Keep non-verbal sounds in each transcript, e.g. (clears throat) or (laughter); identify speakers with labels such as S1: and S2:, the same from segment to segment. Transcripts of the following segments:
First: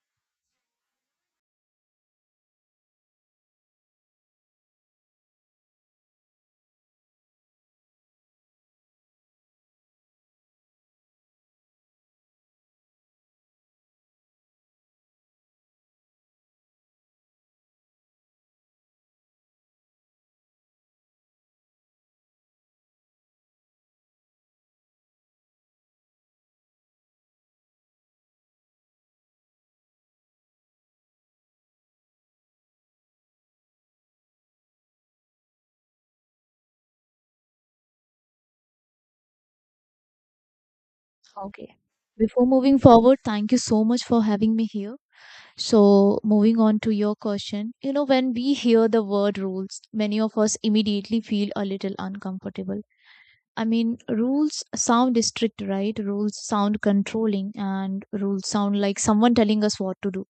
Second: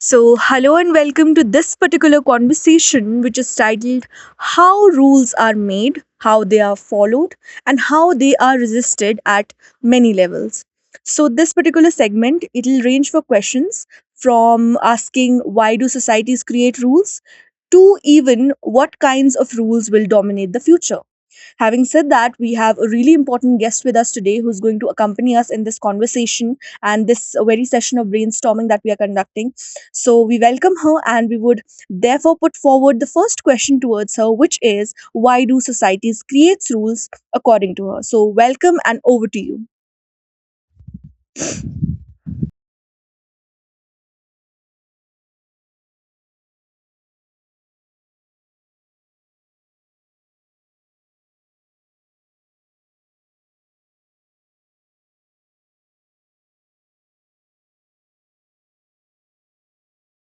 S1: So, hello and welcome to this particular conversation, which is titled How Rules Are Made, How They Are Followed, and How They Are Resisted at Many Levels. So, this particular segment, it'll range for questions from asking why do societies create rules to even what kinds of rules will dominate the future. Having said that, we have a really important guest with us today who's going to accompany us in this conversation and this very session of brainstorming that we are conducting. So, we welcome her and we would therefore put forward the first question towards her, which is why do societies create rules according to her? So, welcome and over to you.
S2: Okay. Before moving forward, thank you so much for having me here. So, moving on to your question, you know, when we hear the word rules, many of us immediately feel a little uncomfortable. I mean, rules sound strict, right? Rules sound controlling, and rules sound like someone telling us what to do.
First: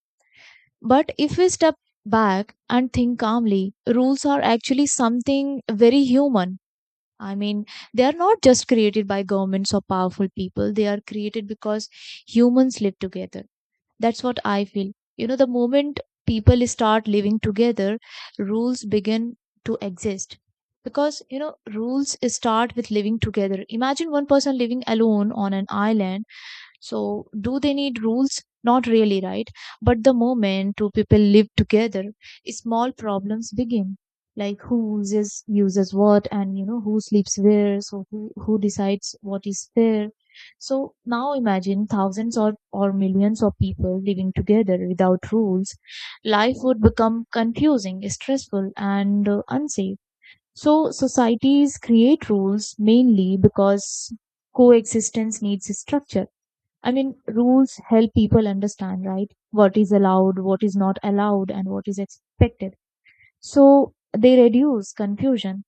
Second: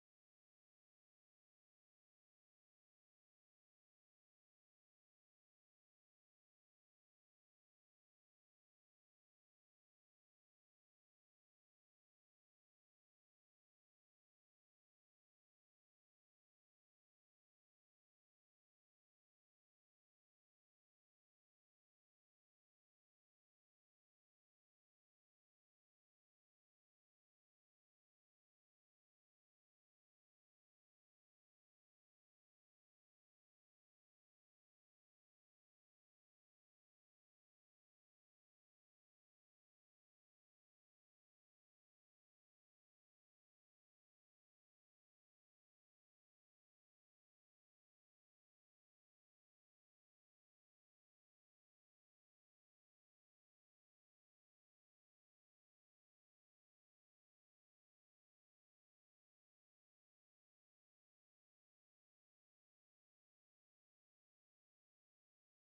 S2: But if we step back and think calmly, rules are actually something very human. I mean, they are not just created by governments or powerful people. They are created because humans live together. That's what I feel. You know, the moment people start living together, rules begin to exist. Because, you know, rules start with living together. Imagine one person living alone on an island, so do they need rules? Not really, right? But the moment two people live together, small problems begin. Like who uses what, and you know who sleeps where, so who decides what is fair. So now imagine thousands or millions of people living together without rules. Life would become confusing, stressful, and unsafe. So societies create rules mainly because coexistence needs structure. I mean, rules help people understand, right? What is allowed, what is not allowed, and what is expected. So they reduce confusion.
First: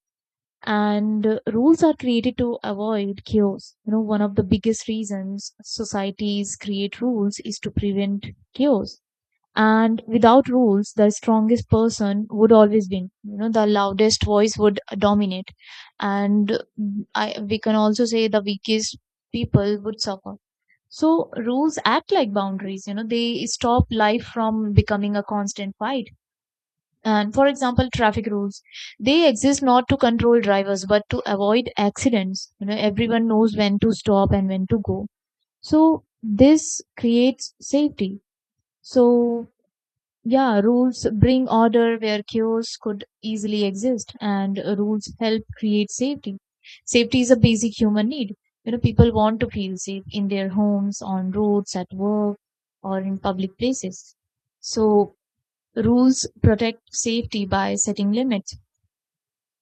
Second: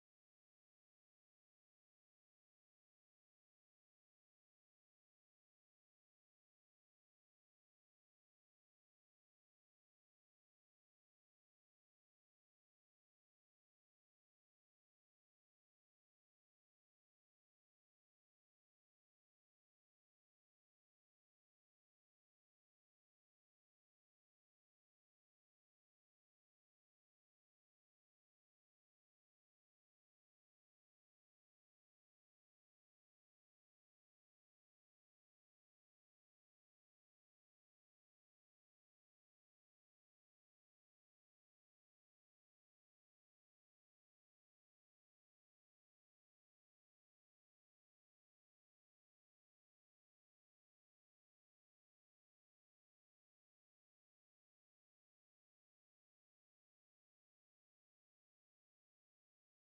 S2: And rules are created to avoid chaos. You know, one of the biggest reasons societies create rules is to prevent chaos. And without rules, the strongest person would always win. You know, the loudest voice would dominate. And uh, we can also say the weakest people would suffer, so rules act like boundaries. You know, they stop life from becoming a constant fight. And for example, traffic rules, they exist not to control drivers, but to avoid accidents. You know, everyone knows when to stop and when to go. So this creates safety. So yeah, rules bring order where chaos could easily exist, and rules help create safety. Safety is a basic human need. You know, people want to feel safe in their homes, on roads, at work, or in public places. So, rules protect safety by setting limits.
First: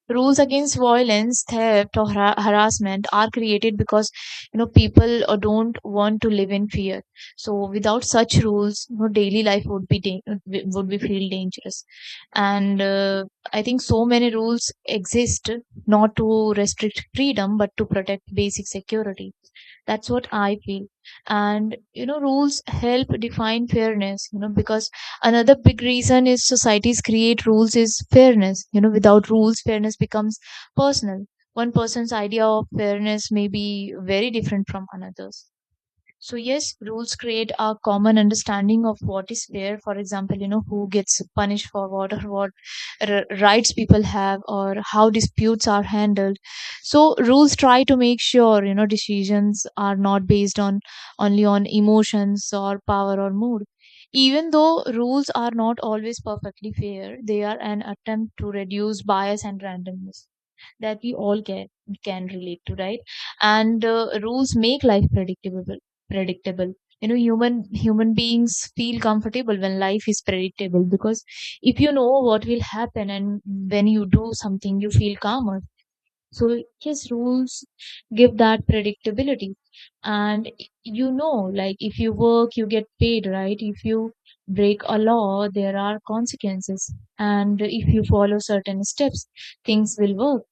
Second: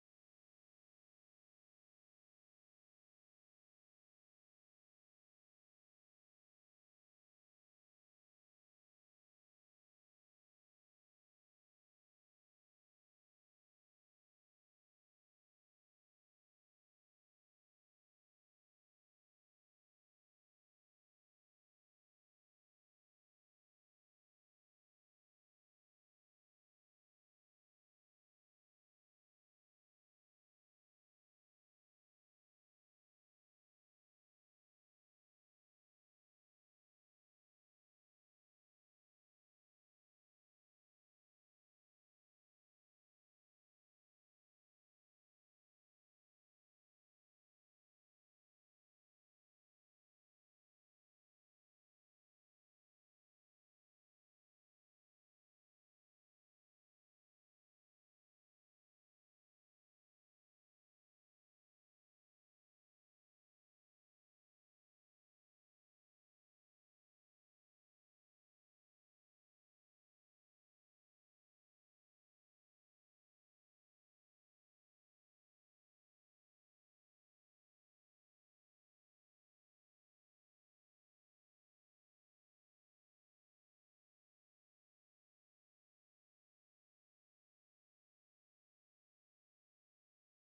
S2: Rules against violence, theft, or harassment are created because, you know, people don't want to live in fear. So without such rules, you know, daily life would be dan- would be would feel dangerous. And I think so many rules exist not to restrict freedom but to protect basic security. That's what I feel. And you know, rules help define fairness, you know, because another big reason is societies create rules is fairness. You know, without rules, fairness becomes personal. One person's idea of fairness may be very different from another's. So yes, rules create a common understanding of what is fair. For example, you know, who gets punished for what, or what rights people have, or how disputes are handled. So rules try to make sure, you know, decisions are not based on only on emotions or power or mood. Even though rules are not always perfectly fair, they are an attempt to reduce bias and randomness that we all can relate to, right? And rules make life predictable. Predictable. You know, human beings feel comfortable when life is predictable, because if you know what will happen and when you do something, you feel calmer. So his rules give that predictability. And you know, like if you work, you get paid, right? If you break a law, there are consequences. And if you follow certain steps, things will work.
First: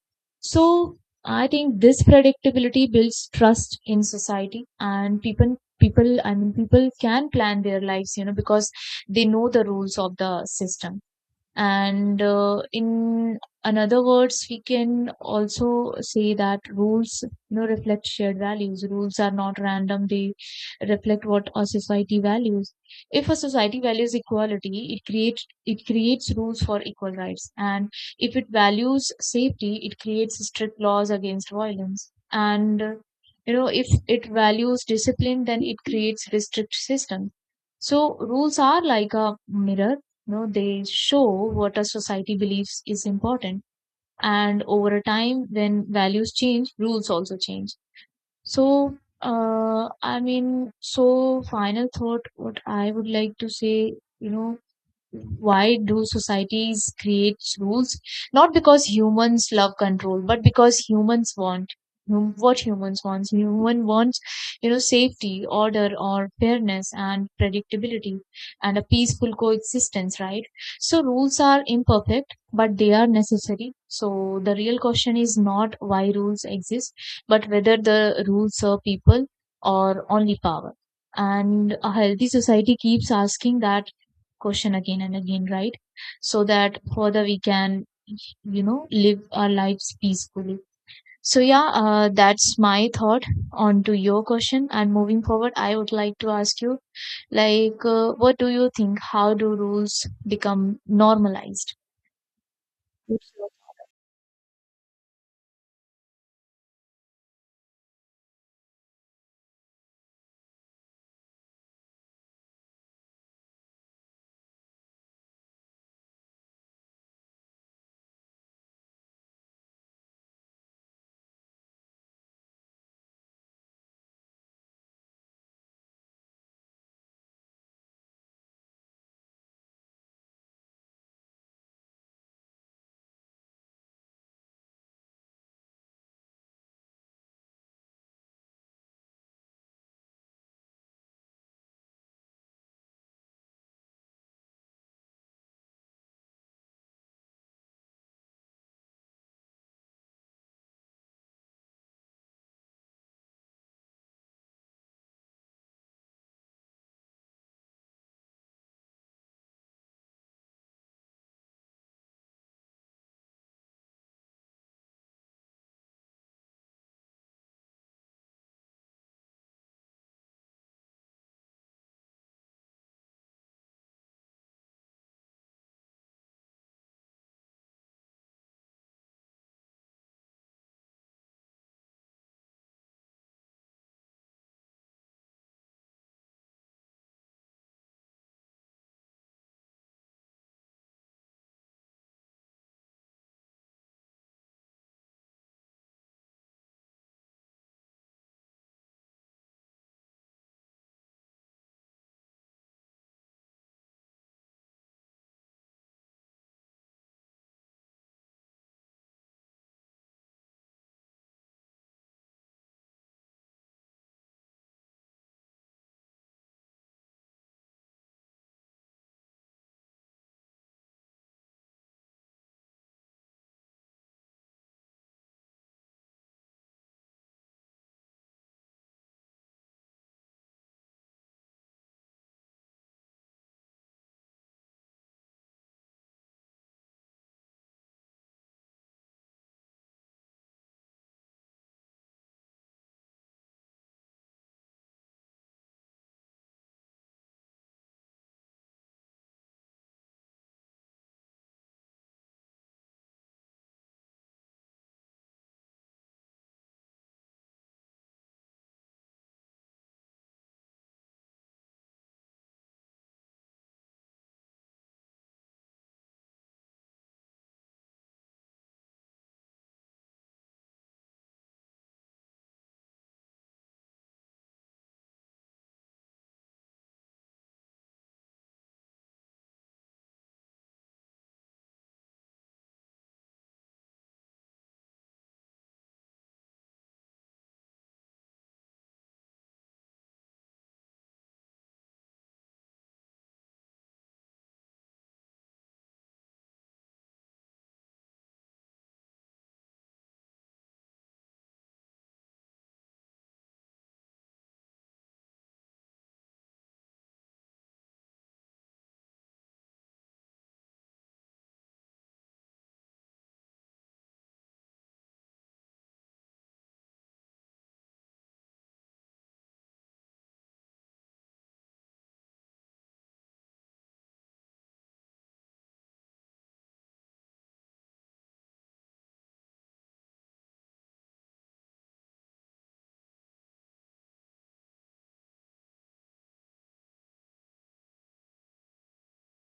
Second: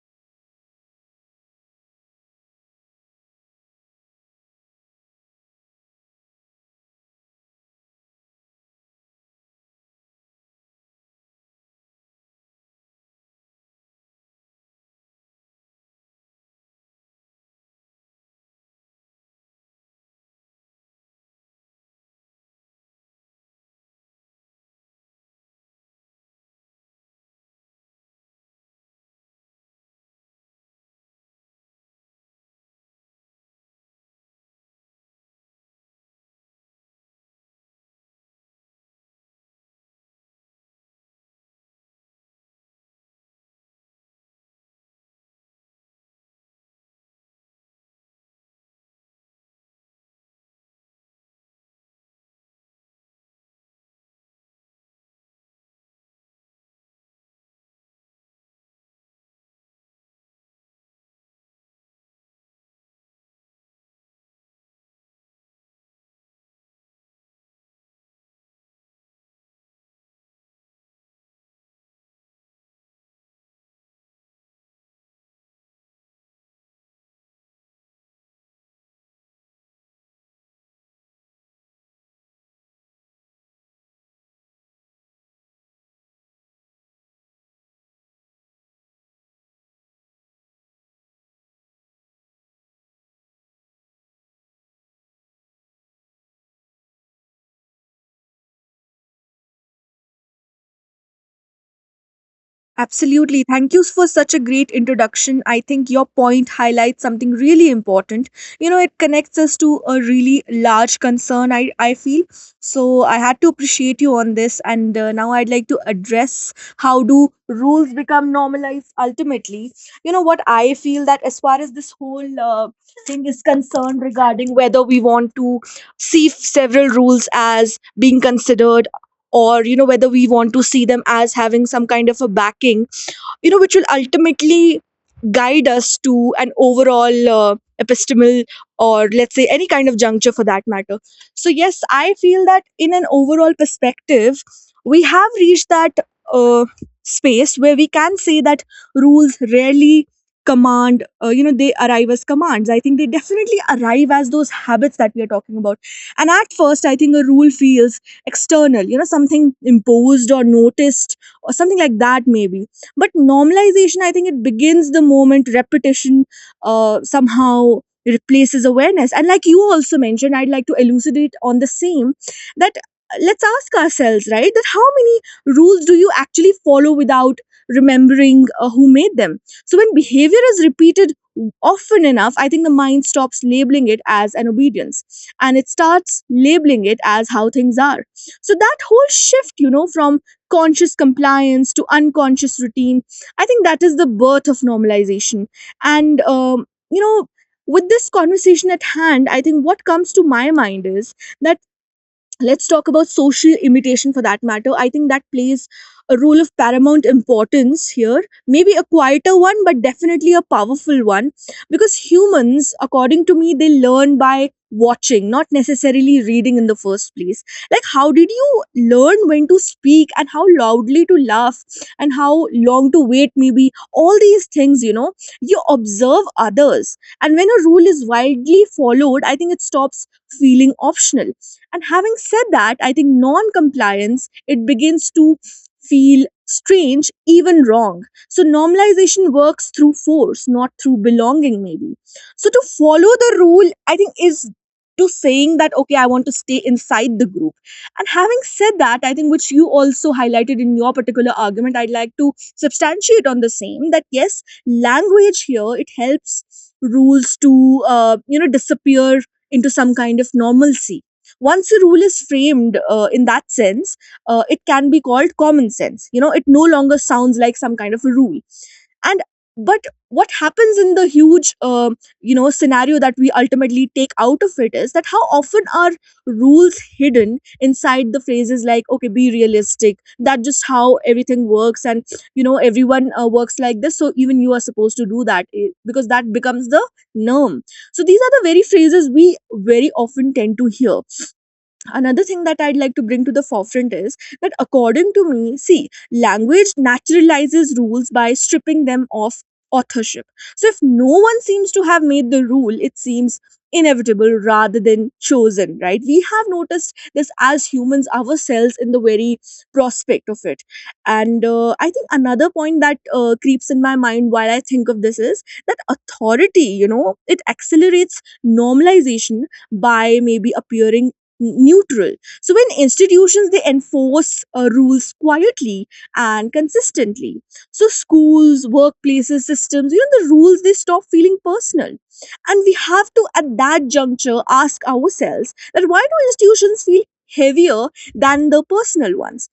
S2: So I think this predictability builds trust in society, and people people I mean people can plan their lives, you know, because they know the rules of the system. And in another words, we can also say that rules, you know, reflect shared values. Rules are not random; they reflect what a society values. If a society values equality, it creates rules for equal rights, and if it values safety, it creates strict laws against violence. And you know, if it values discipline, then it creates restrict systems. So rules are like a mirror, you know, they show what a society believes is important. And over a time, when values change, rules also change. So, final thought, what I would like to say, you know, why do societies create rules? Not because humans love control, but because humans want Human wants, you know, safety, order, or fairness and predictability, and a peaceful coexistence, right? So rules are imperfect, but they are necessary. So the real question is not why rules exist, but whether the rules serve people or only power. And a healthy society keeps asking that question again and again, right? So that further we can, you know, live our lives peacefully. So yeah, that's my thought on to your question. And moving forward, I would like to ask you, like, what do you think? How do rules become normalized?
S1: Absolutely. Thank you for such a great introduction. I think your point highlights something really important. You know, it connects us to a really large concern, I feel. So I had to appreciate you on this. And now I'd like to address how do rules become normalized ultimately. You know, what I feel that as far as this whole thing is concerned regarding whether we want to see several rules as being considered or, you know, whether we want to see them as having some kind of a backing, you know, which will ultimately guide us to an overall epistemal or let's say any kind of juncture for that matter. So, yes, I feel that in an overall perspective, we have reached that uh, space where we can say that rules rarely command. You know, they arrive as commands. I think they definitely arrive as those habits that we are talking about. And at first I think a rule feels external, you know, something imposed or noticed or something like that, maybe. But normalization, I think it begins the moment repetition somehow replaces awareness. And like you also mentioned, I'd like to elucidate on the same, that let's ask ourselves, right, that how many rules do you actually follow without remembering who made them? So when behavior is repeated often enough, I think the mind stops labeling it as an obedience and it starts labeling it as how things are. So that whole shift, you know, from conscious compliance to unconscious routine, I think that is the birth of normalization. And, you know, with this conversation at hand, I think what comes to my mind is that let's talk about social imitation for that matter. I think that plays a role of paramount importance here. Maybe a quieter one, but definitely a powerful one. Because humans, according to me, they learn by watching, not necessarily reading in the first place. Like, how did you learn when to speak and how loudly to laugh and how long to wait, maybe? All these things, you know, you observe others. And when a rule is widely followed, I think it stops feeling optional. And having said that, I think non-compliance, it begins to feel strange, even wrong. So normalization works through force, not through belonging, maybe. So to follow the rule, I think is to saying that okay, I want to stay inside the group. And having said that, I think which you also highlighted in your particular argument, I'd like to substantiate on the same, that yes, language here it helps rules to you know, disappear into some kind of normalcy. Once a rule is framed in that sense, it can be called common sense. You know, it no longer sounds like some kind of a rule. And but what happens in the huge you know, scenario that we ultimately take out of it, is that how often are rules hidden inside the phrases like okay, be realistic, that just how everything works, and you know, everyone works like this, so even you are supposed to do that, because that becomes the norm. So these are the very phrases we very often tend to hear. Another thing that I'd like to bring to the forefront is that, according to me, see, language naturalizes rules by stripping them of authorship. So, if no one seems to have made the rule, it seems inevitable rather than chosen, right? We have noticed this as humans ourselves in the very prospect of it. And I think another point that creeps in my mind while I think of this is that authority, you know, it accelerates normalization by maybe appearing neutral. So when institutions they enforce rules quietly and consistently, so schools, workplaces, systems, you know, the rules they stop feeling personal. And we have to at that juncture ask ourselves that why do institutions feel heavier than the personal ones?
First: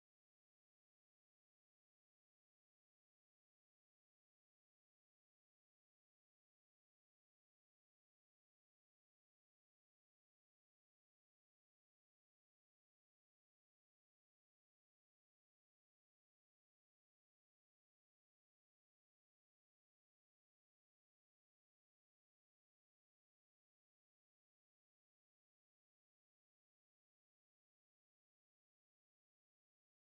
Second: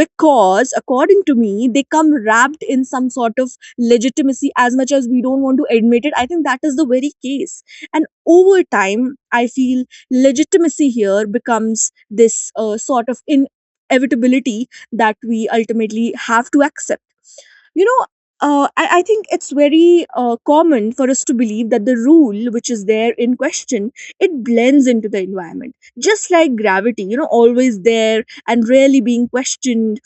S1: Because according to me, they come wrapped in some sort of legitimacy, as much as we don't want to admit it, I think that is the very case. And over time I feel legitimacy here becomes this sort of inevitability that we ultimately have to accept. You know, I think it's very common for us to believe that the rule which is there in question, it blends into the environment just like gravity, you know, always there and rarely being questioned.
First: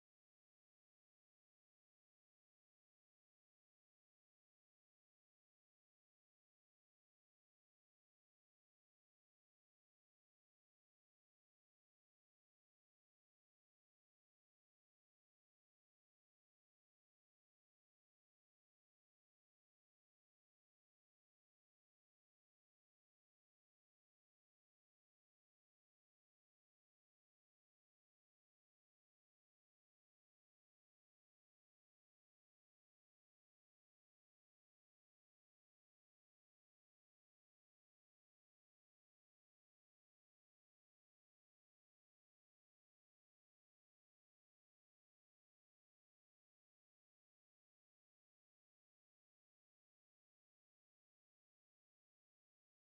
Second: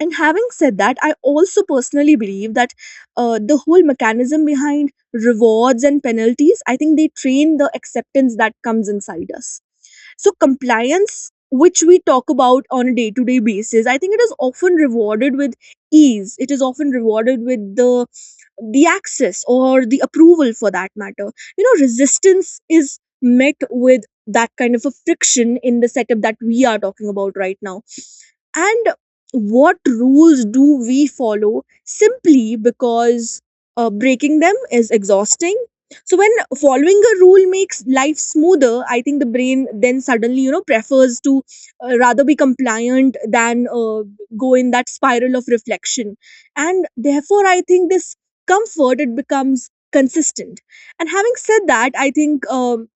S1: And having said that, I also personally believe that the whole mechanism behind rewards and penalties, I think they train the acceptance that comes inside us. So, compliance, which we talk about on a day to day basis, I think it is often rewarded with ease. It is often rewarded with the access or the approval for that matter. You know, resistance is met with that kind of a friction in the setup that we are talking about right now. And what rules do we follow simply because breaking them is exhausting? So when following a rule makes life smoother, I think the brain then suddenly, you know, prefers to rather be compliant than go in that spiral of reflection. And therefore I think this comfort it becomes consistent. And having said that, I think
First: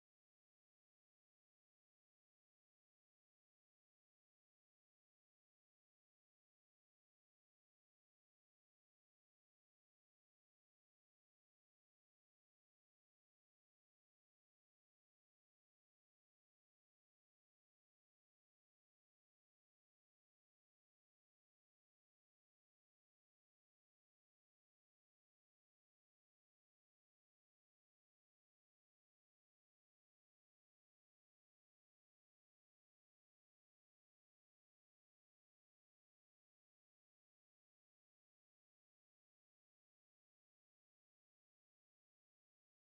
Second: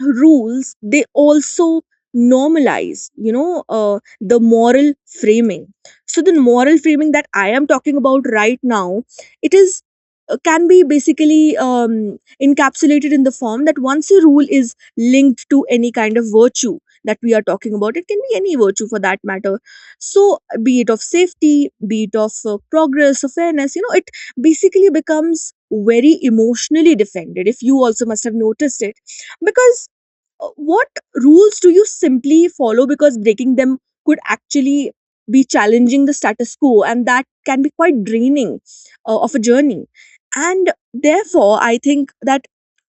S1: rules they also normalize, you know, the moral framing. So the moral framing that I am talking about right now, it is can be basically encapsulated in the form that once a rule is linked to any kind of virtue that we are talking about, it can be any virtue for that matter. So be it of safety, be it of progress or fairness, you know, it basically becomes very emotionally defended, if you also must have noticed it. Because what rules do you simply follow because breaking them could actually be challenging the status quo, and that can be quite draining of a journey. And therefore I think that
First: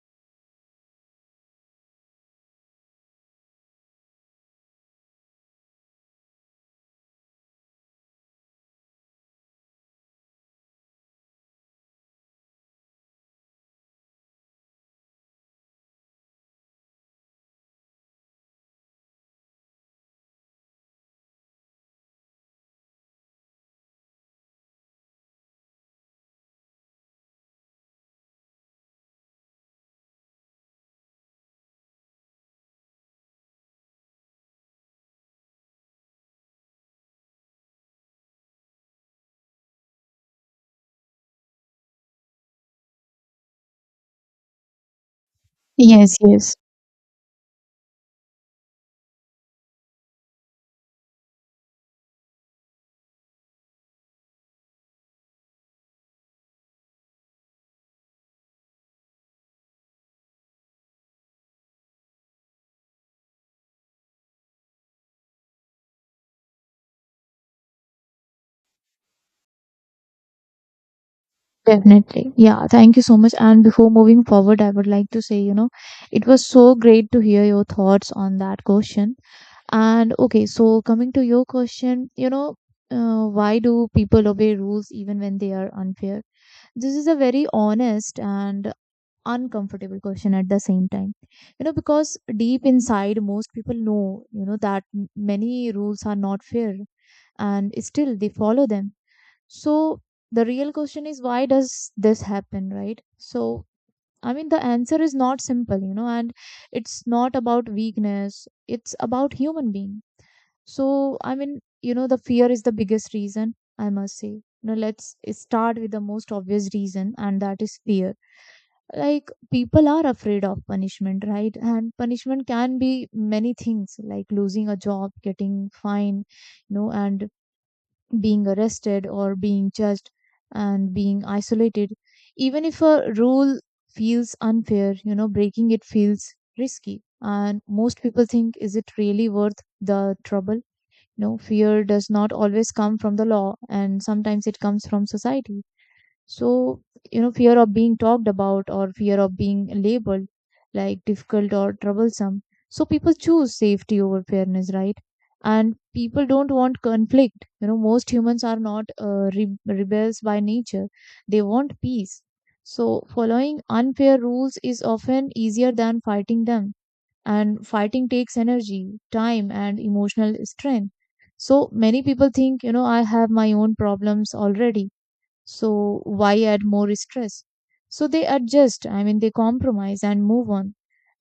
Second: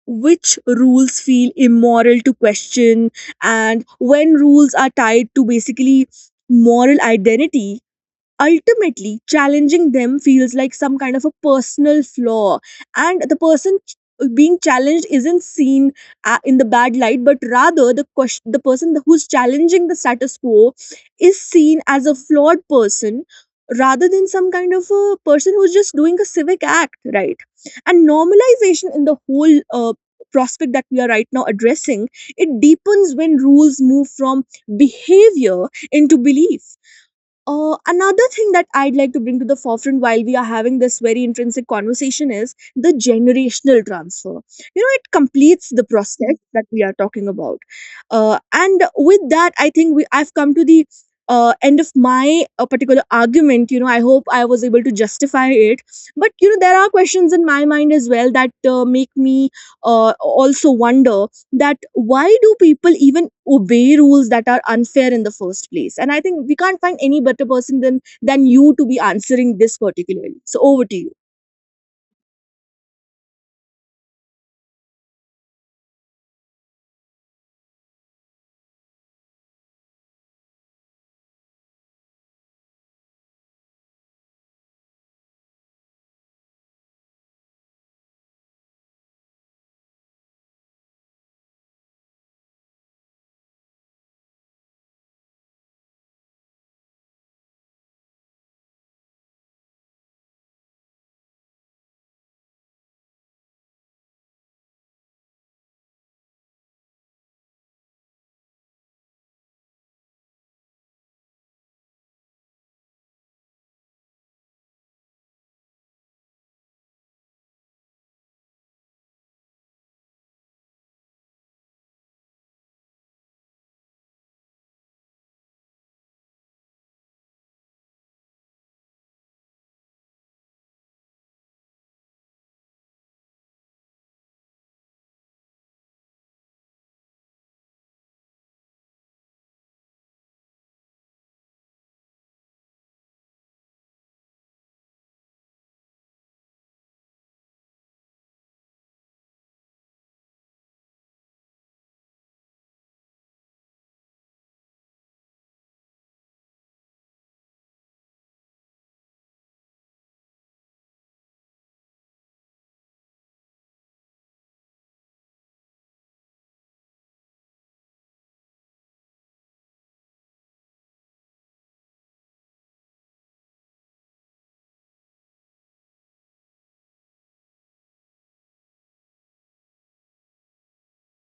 S1: which rules feel immoral to question? And when rules are tied to basically moral identity, ultimately challenging them feels like some kind of a personal flaw. And the being challenged isn't seen in the bad light, but rather the question, the person who's challenging the status quo is seen as a flawed person rather than some kind of a person who's just doing a civic act, right? And normalization in the whole prospect that we are right now addressing, it deepens when rules move from behavior into belief. Another thing that I'd like to bring to the forefront while we are having this very intrinsic conversation is the generational transfer. You know, it completes the
S2: Yes,
S1: process
S2: yes,
S1: that we are talking about. And with that, I think we I've come to the end of my particular argument. You know, I hope I was able to justify it. But, you know, there are questions in my mind as well that make me also wonder that why do people even obey rules that are unfair in the first place? And I think we can't find any better person than you to be answering this particularly. So over to you.
S2: definitely. Yeah, thank you so much. And before moving forward, I would like to say, you know, it was so great to hear your thoughts on that question. And okay, so coming to your question, you know, why do people obey rules even when they are unfair? This is a very honest and uncomfortable question at the same time. You know, because deep inside, most people know, you know, that many rules are not fair and still they follow them. So the real question is why does this happen, right? So I mean, the answer is not simple, you know, and it's not about weakness, it's about human being. So, I mean, you know, the fear is the biggest reason, I must say. You know, let's start with the most obvious reason, and that is fear. Like, people are afraid of punishment, right? And punishment can be many things, like losing a job, getting fined, you know, and being arrested or being judged and being isolated. Even if a rule feels unfair, you know, breaking it feels risky. And most people think, is it really worth the trouble? No, fear does not always come from the law, and sometimes it comes from society. So, you know, fear of being talked about, or fear of being labeled like difficult or troublesome. So people choose safety over fairness, right? And people don't want conflict. You know, most humans are not rebels by nature. They want peace. So following unfair rules is often easier than fighting them. And fighting takes energy, time, and emotional strength. So many people think, you know, I have my own problems already, so why add more stress? So they adjust, I mean, they compromise and move on,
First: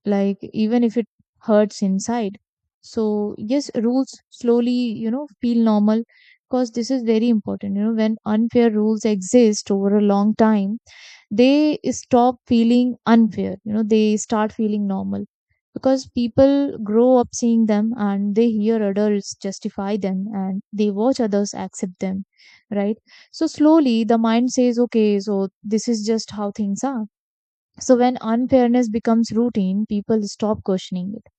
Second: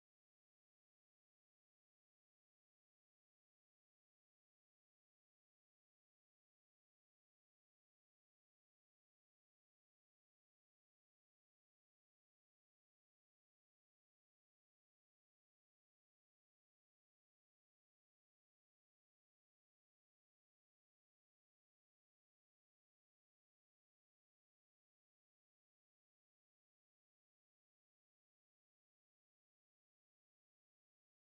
S2: like even if it hurts inside. So, yes, rules slowly, you know, feel normal, because this is very important. You know, when unfair rules exist over a long time, they stop feeling unfair, you know, they start feeling normal, because people grow up seeing them, and they hear adults justify them, and they watch others accept them, right? So slowly the mind says, okay, so this is just how things are. So when unfairness becomes routine, people stop questioning it.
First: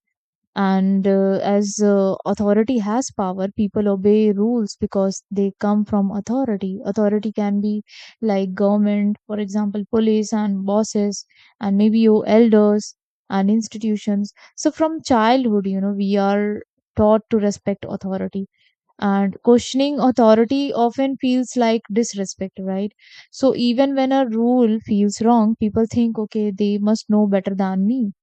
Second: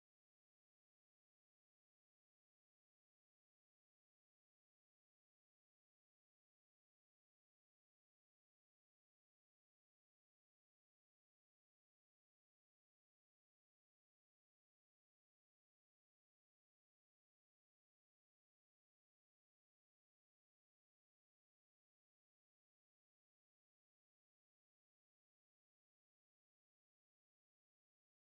S2: And as Authority has power. People obey rules because they come from authority. Authority can be like government, for example, police and bosses, and maybe your elders and institutions. So from childhood, you know, we are taught to respect authority, and questioning authority often feels like disrespect, right? So even when a rule feels wrong, people think, okay, they must know better than me.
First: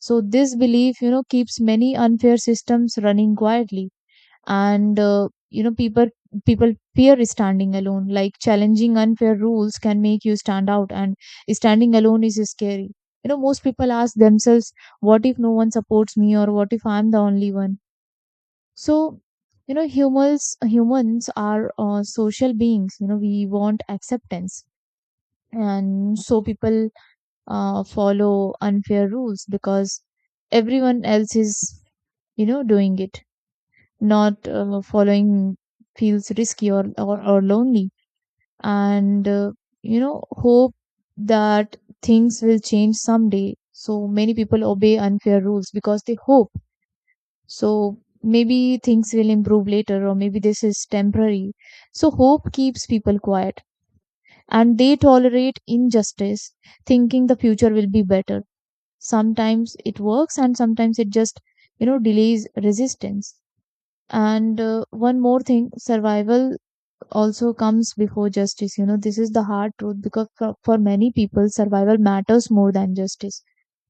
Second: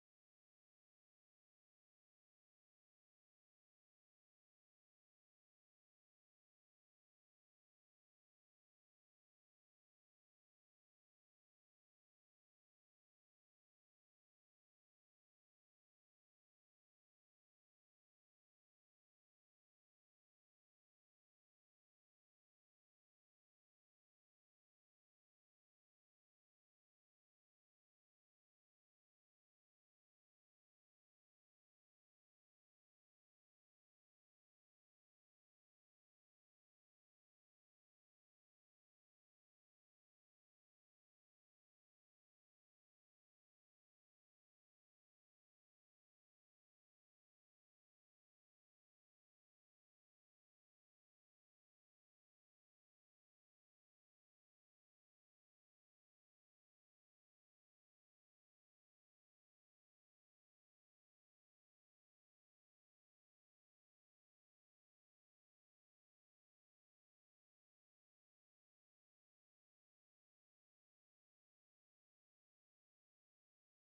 S2: So this belief, you know, keeps many unfair systems running quietly, and you know, people fear standing alone. Like challenging unfair rules can make you stand out, and standing alone is scary. You know, most people ask themselves, "What if no one supports me?" or "What if I'm the only one?" So, you know, humans are social beings. You know, we want acceptance, and so people follow unfair rules because everyone else is, you know, doing it. Not following feels risky, or lonely. And you know, hope that things will change someday. So many people obey unfair rules because they hope. So maybe things will improve later, or maybe this is temporary. So hope keeps people quiet, and they tolerate injustice, thinking the future will be better. Sometimes it works, and sometimes it just, you know, delays resistance. And one more thing, survival also comes before justice. You know, this is the hard truth, because for, many people, survival matters more than justice.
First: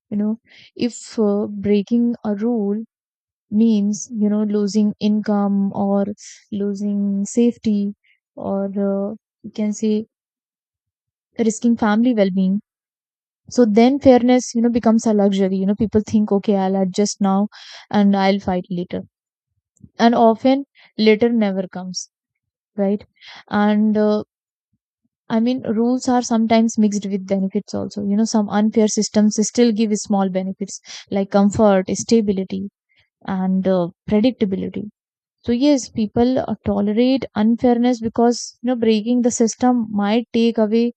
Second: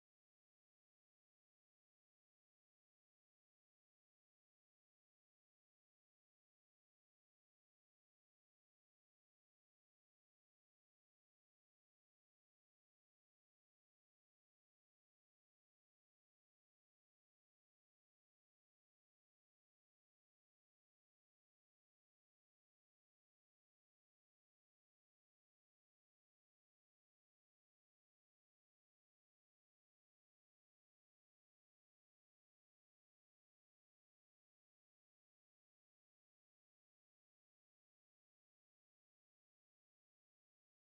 S2: You know, if breaking a rule means, you know, losing income, or losing safety, or you can say risking family well being. So then fairness, you know, becomes a luxury. You know, people think, okay, I'll adjust now and I'll fight later. And often later never comes, right? And I mean, rules are sometimes mixed with benefits also. You know, some unfair systems still give small benefits like comfort, stability, and predictability. So yes, people tolerate unfairness because you know breaking the system might take away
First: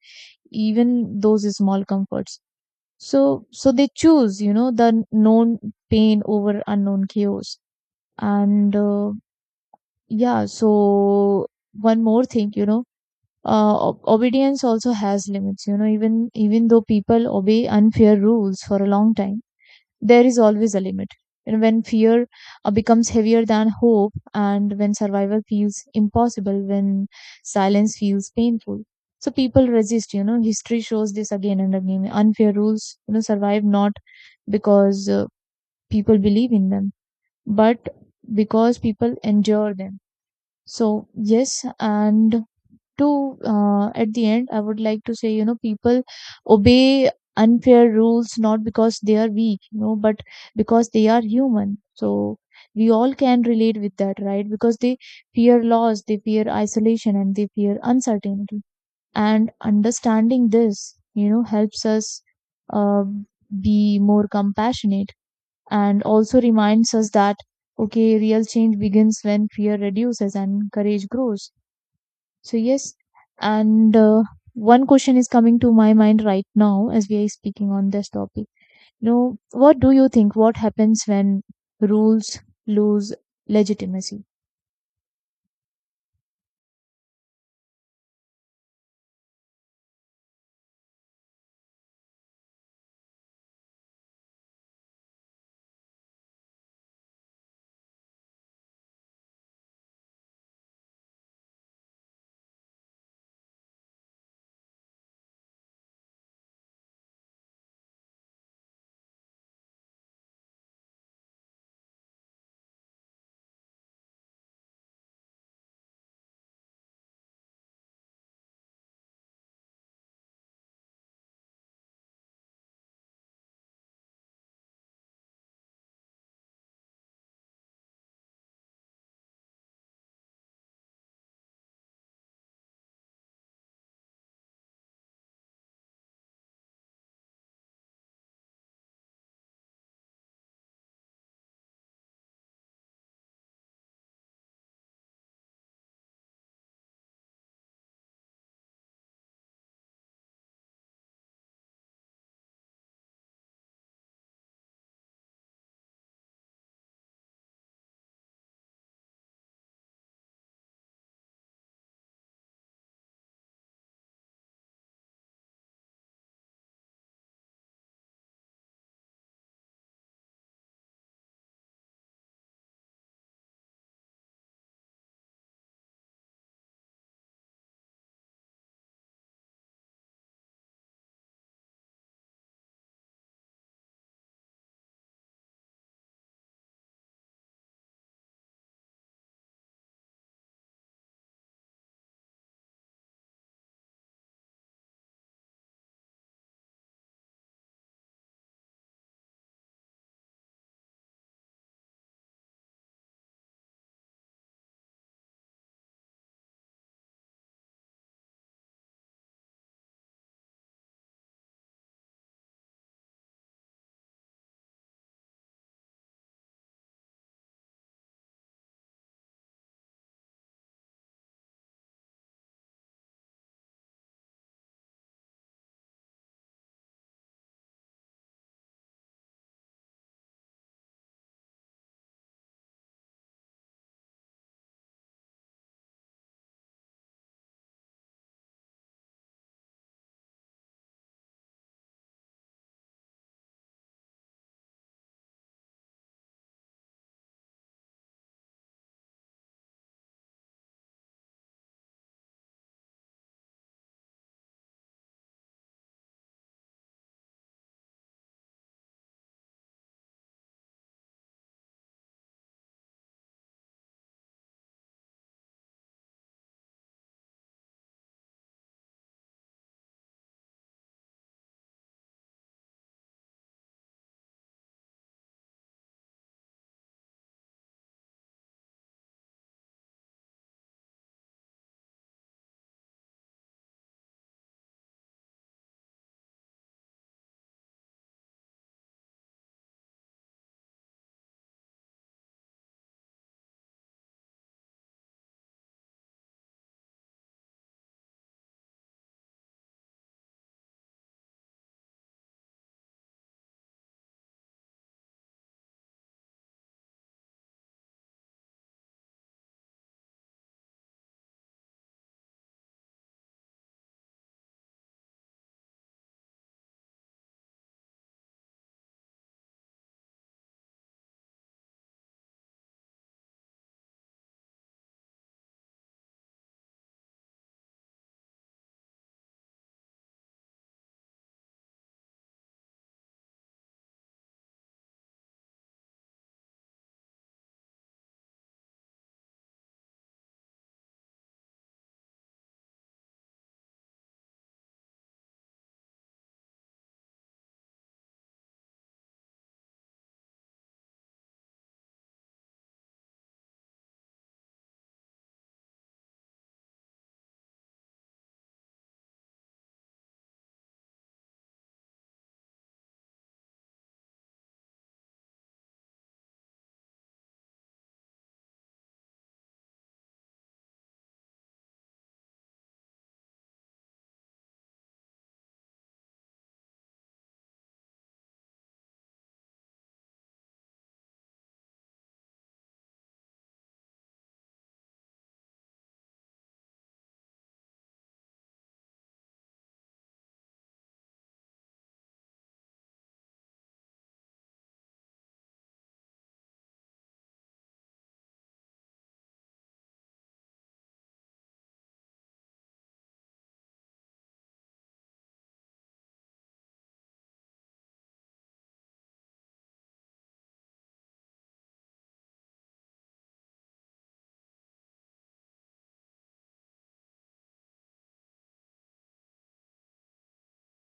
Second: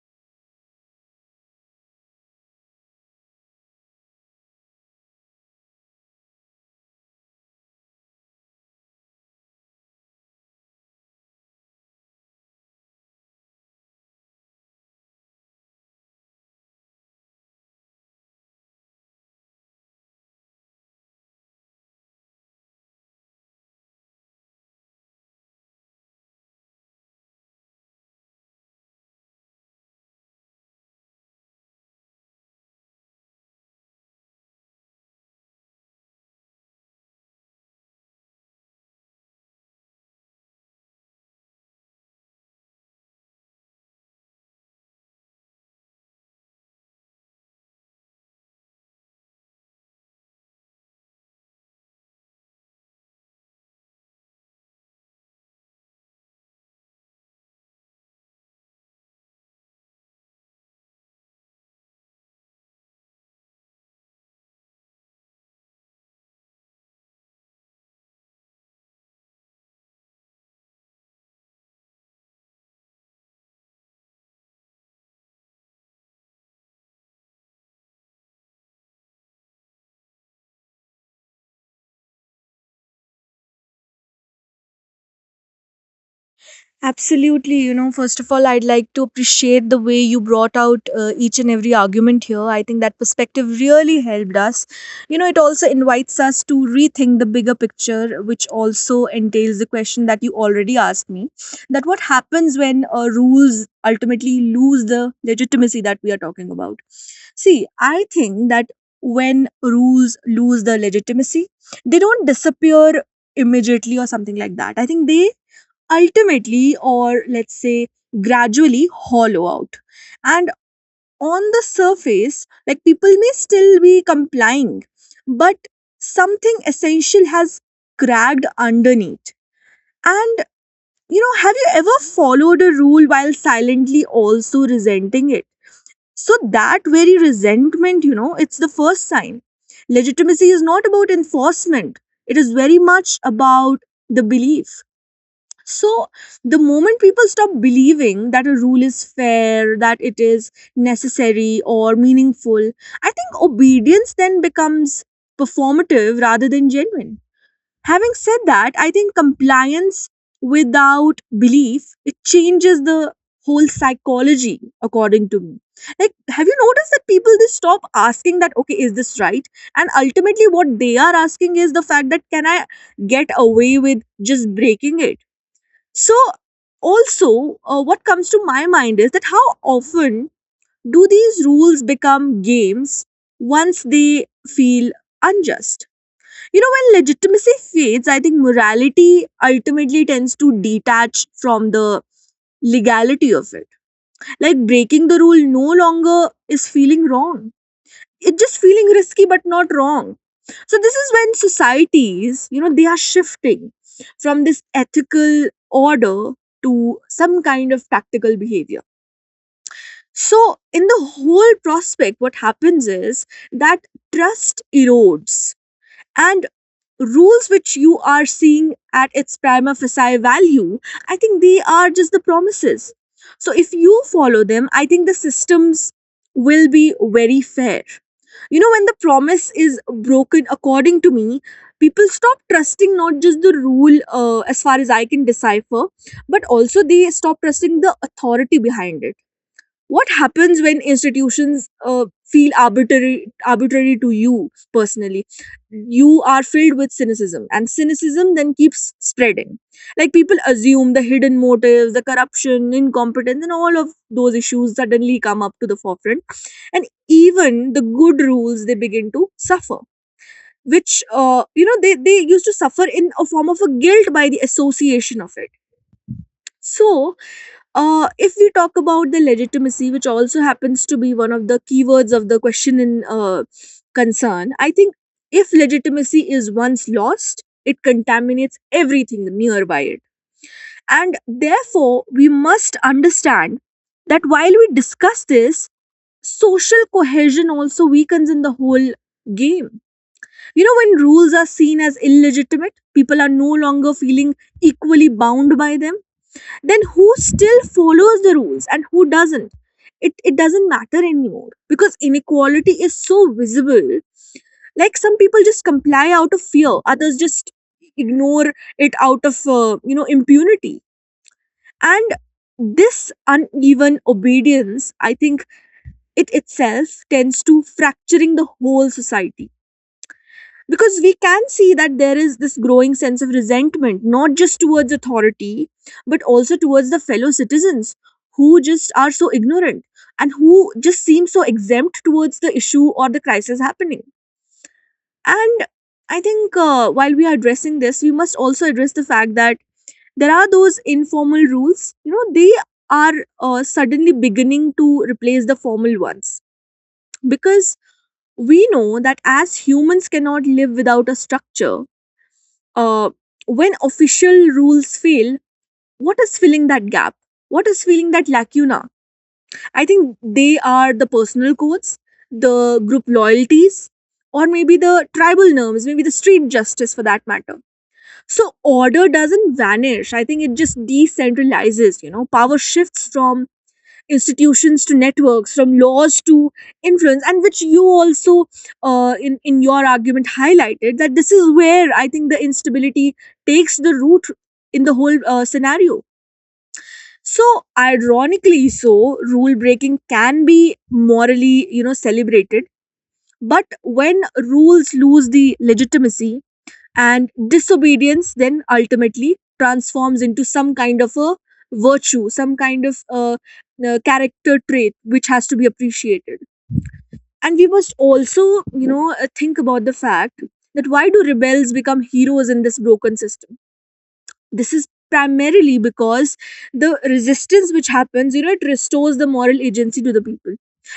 S2: even those small comforts. So they choose, you know, the known pain over unknown chaos. And uh, yeah, so one more thing, obedience also has limits, you know. Even though people obey unfair rules for a long time, there is always a limit. And when fear becomes heavier than hope, and when survival feels impossible, when silence feels painful, so people resist. You know, history shows this again and again. Unfair rules, you know, survive not because people believe in them, but because people endure them. So yes, and to at the end, I would like to say, you know, people obey unfair rules not because they are weak, you know, but because they are human. So we all can relate with that, right? Because they fear loss, they fear isolation, and they fear uncertainty. And understanding this helps us uh, be more compassionate, and also reminds us that, okay, real change begins when fear reduces and courage grows. So yes, and one question is coming to my mind right now as we are speaking on this topic. You know, what do you think? What happens when rules lose legitimacy?
S1: Absolutely. You know, first of all, I'd like to appreciate the way you brought out each and every argument here. I think that perspective really helped us. You know, it also invites us to rethink the bigger picture, which also entails the question that you already asked me, that what happens when rules ultimately lose the legitimacy that we are talking about? See, I think that when rules lose the legitimacy, they don't disappear immediately or something like that. I think they ultimately, or let's say gradually, hollow out. And on the surface, like people may still be complying, but something essential has cracked underneath. And you know, have you ever followed a rule while silently also resenting it? So that very resentment, you know, it's the first sign. Legitimacy is not about enforcement. It is very much about the belief. So, the moment people stop believing that a rule is fair, that it is necessary or meaningful, I think obedience then becomes performative rather than genuine. Having said that, I think compliance without belief it changes the whole psychology according to me, like have you noticed that people they stop asking that, okay, is this right? And ultimately what they are asking is the fact that can I get away with just breaking it? so, what comes to my mind is that how often do these rules become games once they feel unjust? You know, when legitimacy fades, I think morality ultimately tends to detach from the legality of it. Like breaking the rule no longer is feeling wrong. It's just feeling risky but not wrong. So this is when societies, you know, they are shifting from this ethical order to some kind of practical behavior. So in the whole prospect, what happens is that trust erodes. And rules which you are seeing at its prima facie value, I think they are just the promises. So if you follow them, I think the systems will be very fair. You know, when the promise is broken, according to me, people stop trusting not just the rule, as far as I can decipher, but also they stop trusting the authority behind it. What happens when institutions feel arbitrary, to you personally? You are filled with cynicism, and cynicism then keeps spreading. Like people assume the hidden motives, the corruption, incompetence, and all of those issues suddenly come up to the forefront, and even the good rules they begin to suffer, which you know, they used to suffer in a form of a guilt by the association of it. so if we talk about the legitimacy, which also happens to be one of the keywords of the question in concern, I think if legitimacy is once lost, it contaminates everything nearby it. And therefore, we must understand that while we discuss this, social cohesion also weakens in the whole game. You know, when rules are seen as illegitimate, people are no longer feeling equally bound by them. Then who still follows the rules and who doesn't, it doesn't matter anymore because inequality is so visible. Like some people just comply out of fear, others just ignore it out of you know, impunity. And this uneven obedience, I think it itself tends to fracturing the whole society, because we can see that there is this growing sense of resentment not just towards authority but also towards the fellow citizens who just are so ignorant and who just seem so exempt towards the issue or the crisis happening. And I think while we are addressing this, we must also address the fact that there are those informal rules, you know, they are suddenly beginning to replace the formal ones, because we know that as humans cannot live without a structure. uh, when official rules fail, what is filling that gap? What is filling that lacuna? I think they are the personal codes, the group loyalties, or maybe the tribal norms, maybe the street justice for that matter. So order doesn't vanish. I think it just decentralizes. You know, power shifts from institutions to networks, from laws to influence, and which you also in your argument highlighted that this is where I think the instability takes the root in the whole scenario. So ironically so, rule breaking can be morally, you know, celebrated. But when rules lose the legitimacy, and disobedience then ultimately transforms into some kind of a virtue, some kind of a character trait which has to be appreciated. And we must also, you know, think about the fact that why do rebels become heroes in this broken system. This is primarily because the resistance which happens, you know, it restores the moral agency to the people.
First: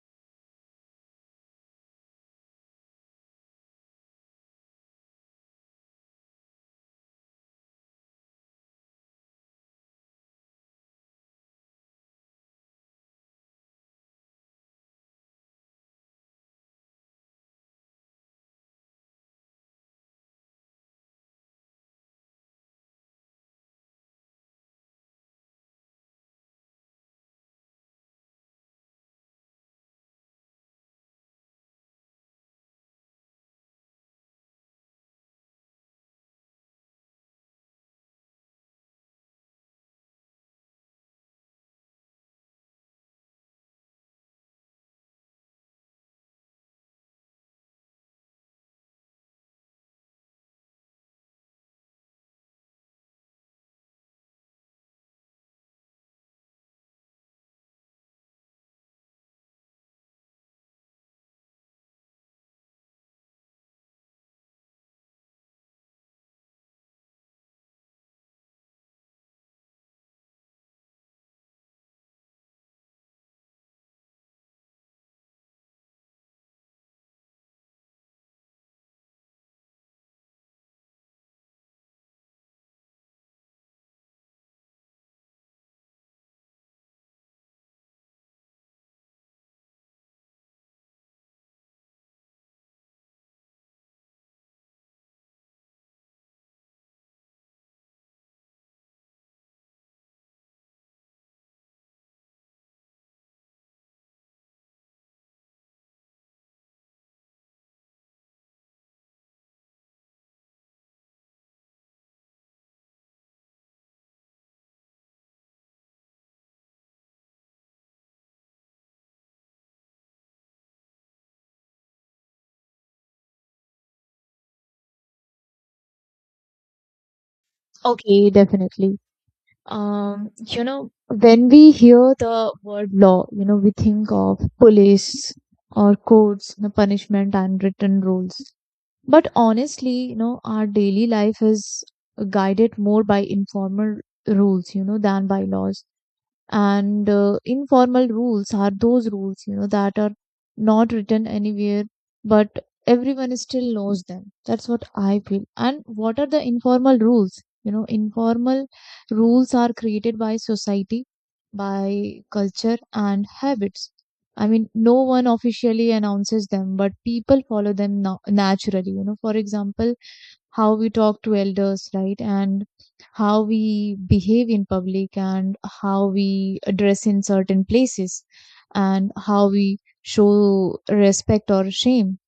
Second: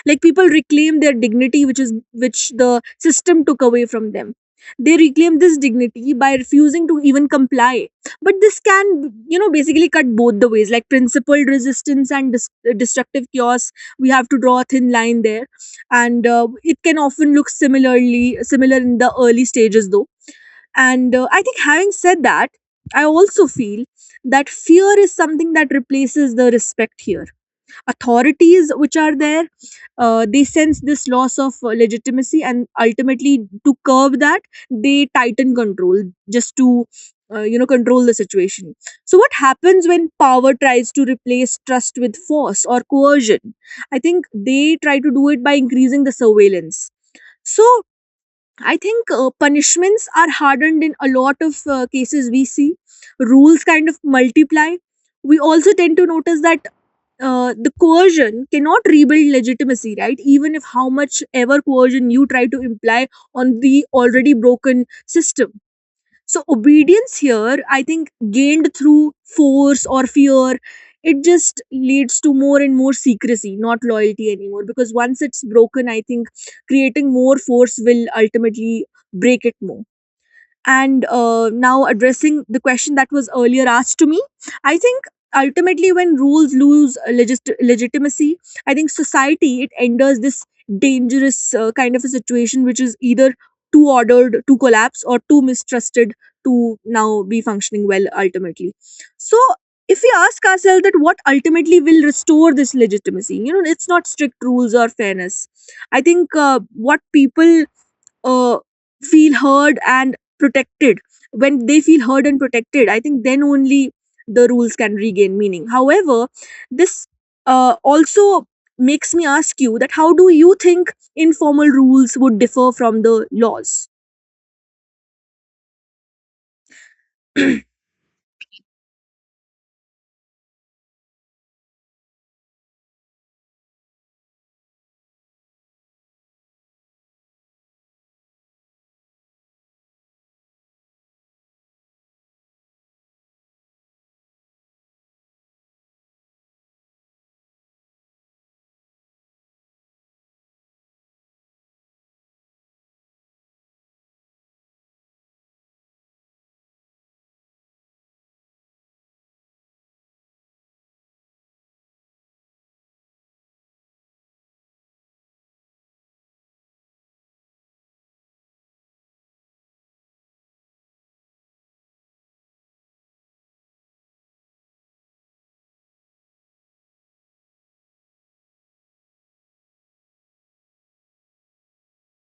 S1: Like people reclaim their dignity, which is which the system took away from them. They reclaim this dignity by refusing to even comply. But this can, you know, basically cut both the ways, like principled resistance and destructive chaos. We have to draw a thin line there, and it can often look similar in the early stages though. And I think having said that, I also feel that fear is something that replaces the respect here. Authorities, which are there, they sense this loss of legitimacy, and ultimately, to curb that, they tighten control just to, you know, control the situation. So, what happens when power tries to replace trust with force or coercion? I think they try to do it by increasing the surveillance. So, I think punishments are hardened in a lot of cases we see. Rules kind of multiply. We also tend to notice that the coercion cannot rebuild legitimacy, right? Even if how much ever coercion you try to imply on the already broken system, so obedience here, I think, gained through force or fear, it just leads to more and more secrecy, not loyalty anymore, because once it's broken, I think creating more force will ultimately break it more. And now addressing the question that was earlier asked to me, I think ultimately when rules lose legitimacy, I think society it enters this dangerous kind of a situation which is either too ordered to collapse or too mistrusted to now be functioning well ultimately. So if we ask ourselves that what ultimately will restore this legitimacy, you know, it's not strict rules or fairness. I think what people uh, feel heard and protected. When they feel heard and protected, I think then only the rules can regain meaning. However, this also makes me ask you that how do you think informal rules would differ from the laws? (clears throat)
S2: Okay, definitely. You know, when we hear the word law, you know, we think of police or courts, you know, punishment and written rules. But honestly, you know, our daily life is guided more by informal rules, you know, than by laws. And informal rules are those rules, you know, that are not written anywhere, but everyone still knows them. That's what I feel. And what are the informal rules, you know? Informal rules are created by society, by culture and habits. I mean, no one officially announces them, but people follow them naturally, you know. For example, how we talk to elders, right? And how we behave in public, and how we dress in certain places, and how we show respect or shame.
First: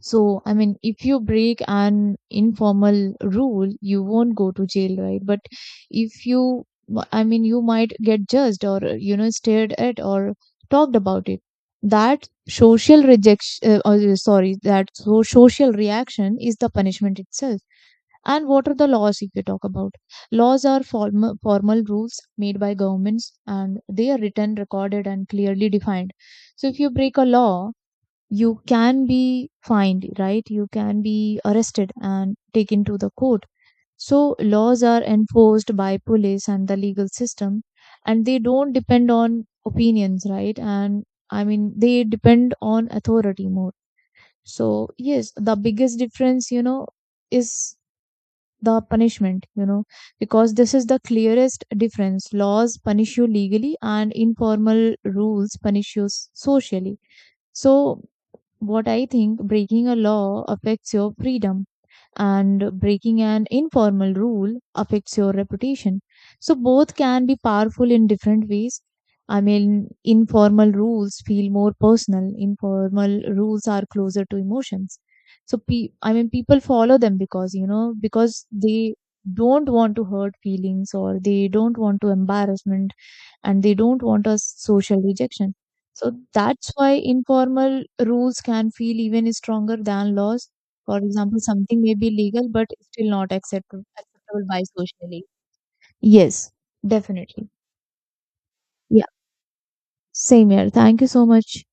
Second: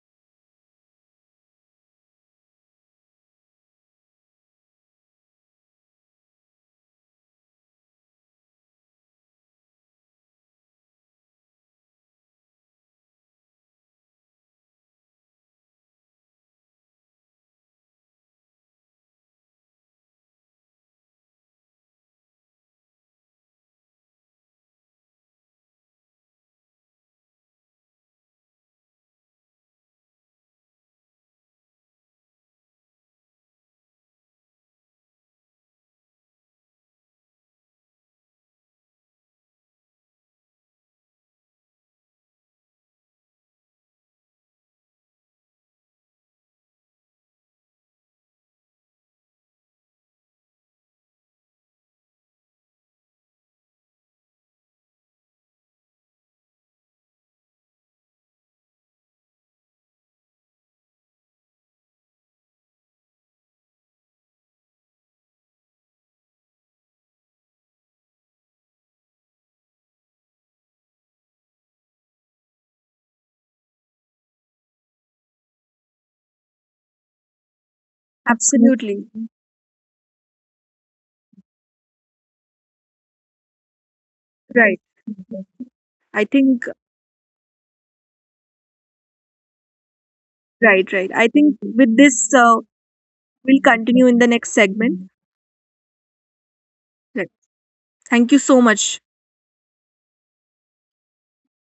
S2: So, I mean, if you break an informal rule, you won't go to jail, right? But if I mean, you might get judged, or, you know, stared at or talked about it. That social rejection, or, sorry, that social reaction is the punishment itself. And what are the laws, if you talk about? Laws are formal rules made by governments, and they are written, recorded, and clearly defined. So if you break a law, you can be fined, right? You can be arrested and taken to the court. So laws are enforced by police and the legal system, and they don't depend on opinions, right? And I mean, they depend on authority more. So yes, the biggest difference, you know, is the punishment, you know, because this is the clearest difference. Laws punish you legally, and informal rules punish you socially. So what I think, breaking a law affects your freedom, and breaking an informal rule affects your reputation. So both can be powerful in different ways. I mean, informal rules feel more personal. Informal rules are closer to emotions. So I mean, people follow them because, you know, because they
S1: Absolutely.
S2: don't want to hurt feelings, or they don't want to embarrassment, and they don't want a
S1: Right.
S2: social rejection. So
S1: I think,
S2: that's why informal rules can feel even stronger than laws.
S1: right,
S2: For
S1: right. I
S2: example,
S1: think
S2: something may
S1: with
S2: be
S1: this,
S2: legal but still not
S1: we'll continue in the
S2: acceptable
S1: next
S2: by
S1: segment.
S2: socially. Yes,
S1: Right.
S2: definitely.
S1: Thank you so much.
S2: Yeah, same here. Thank you so much.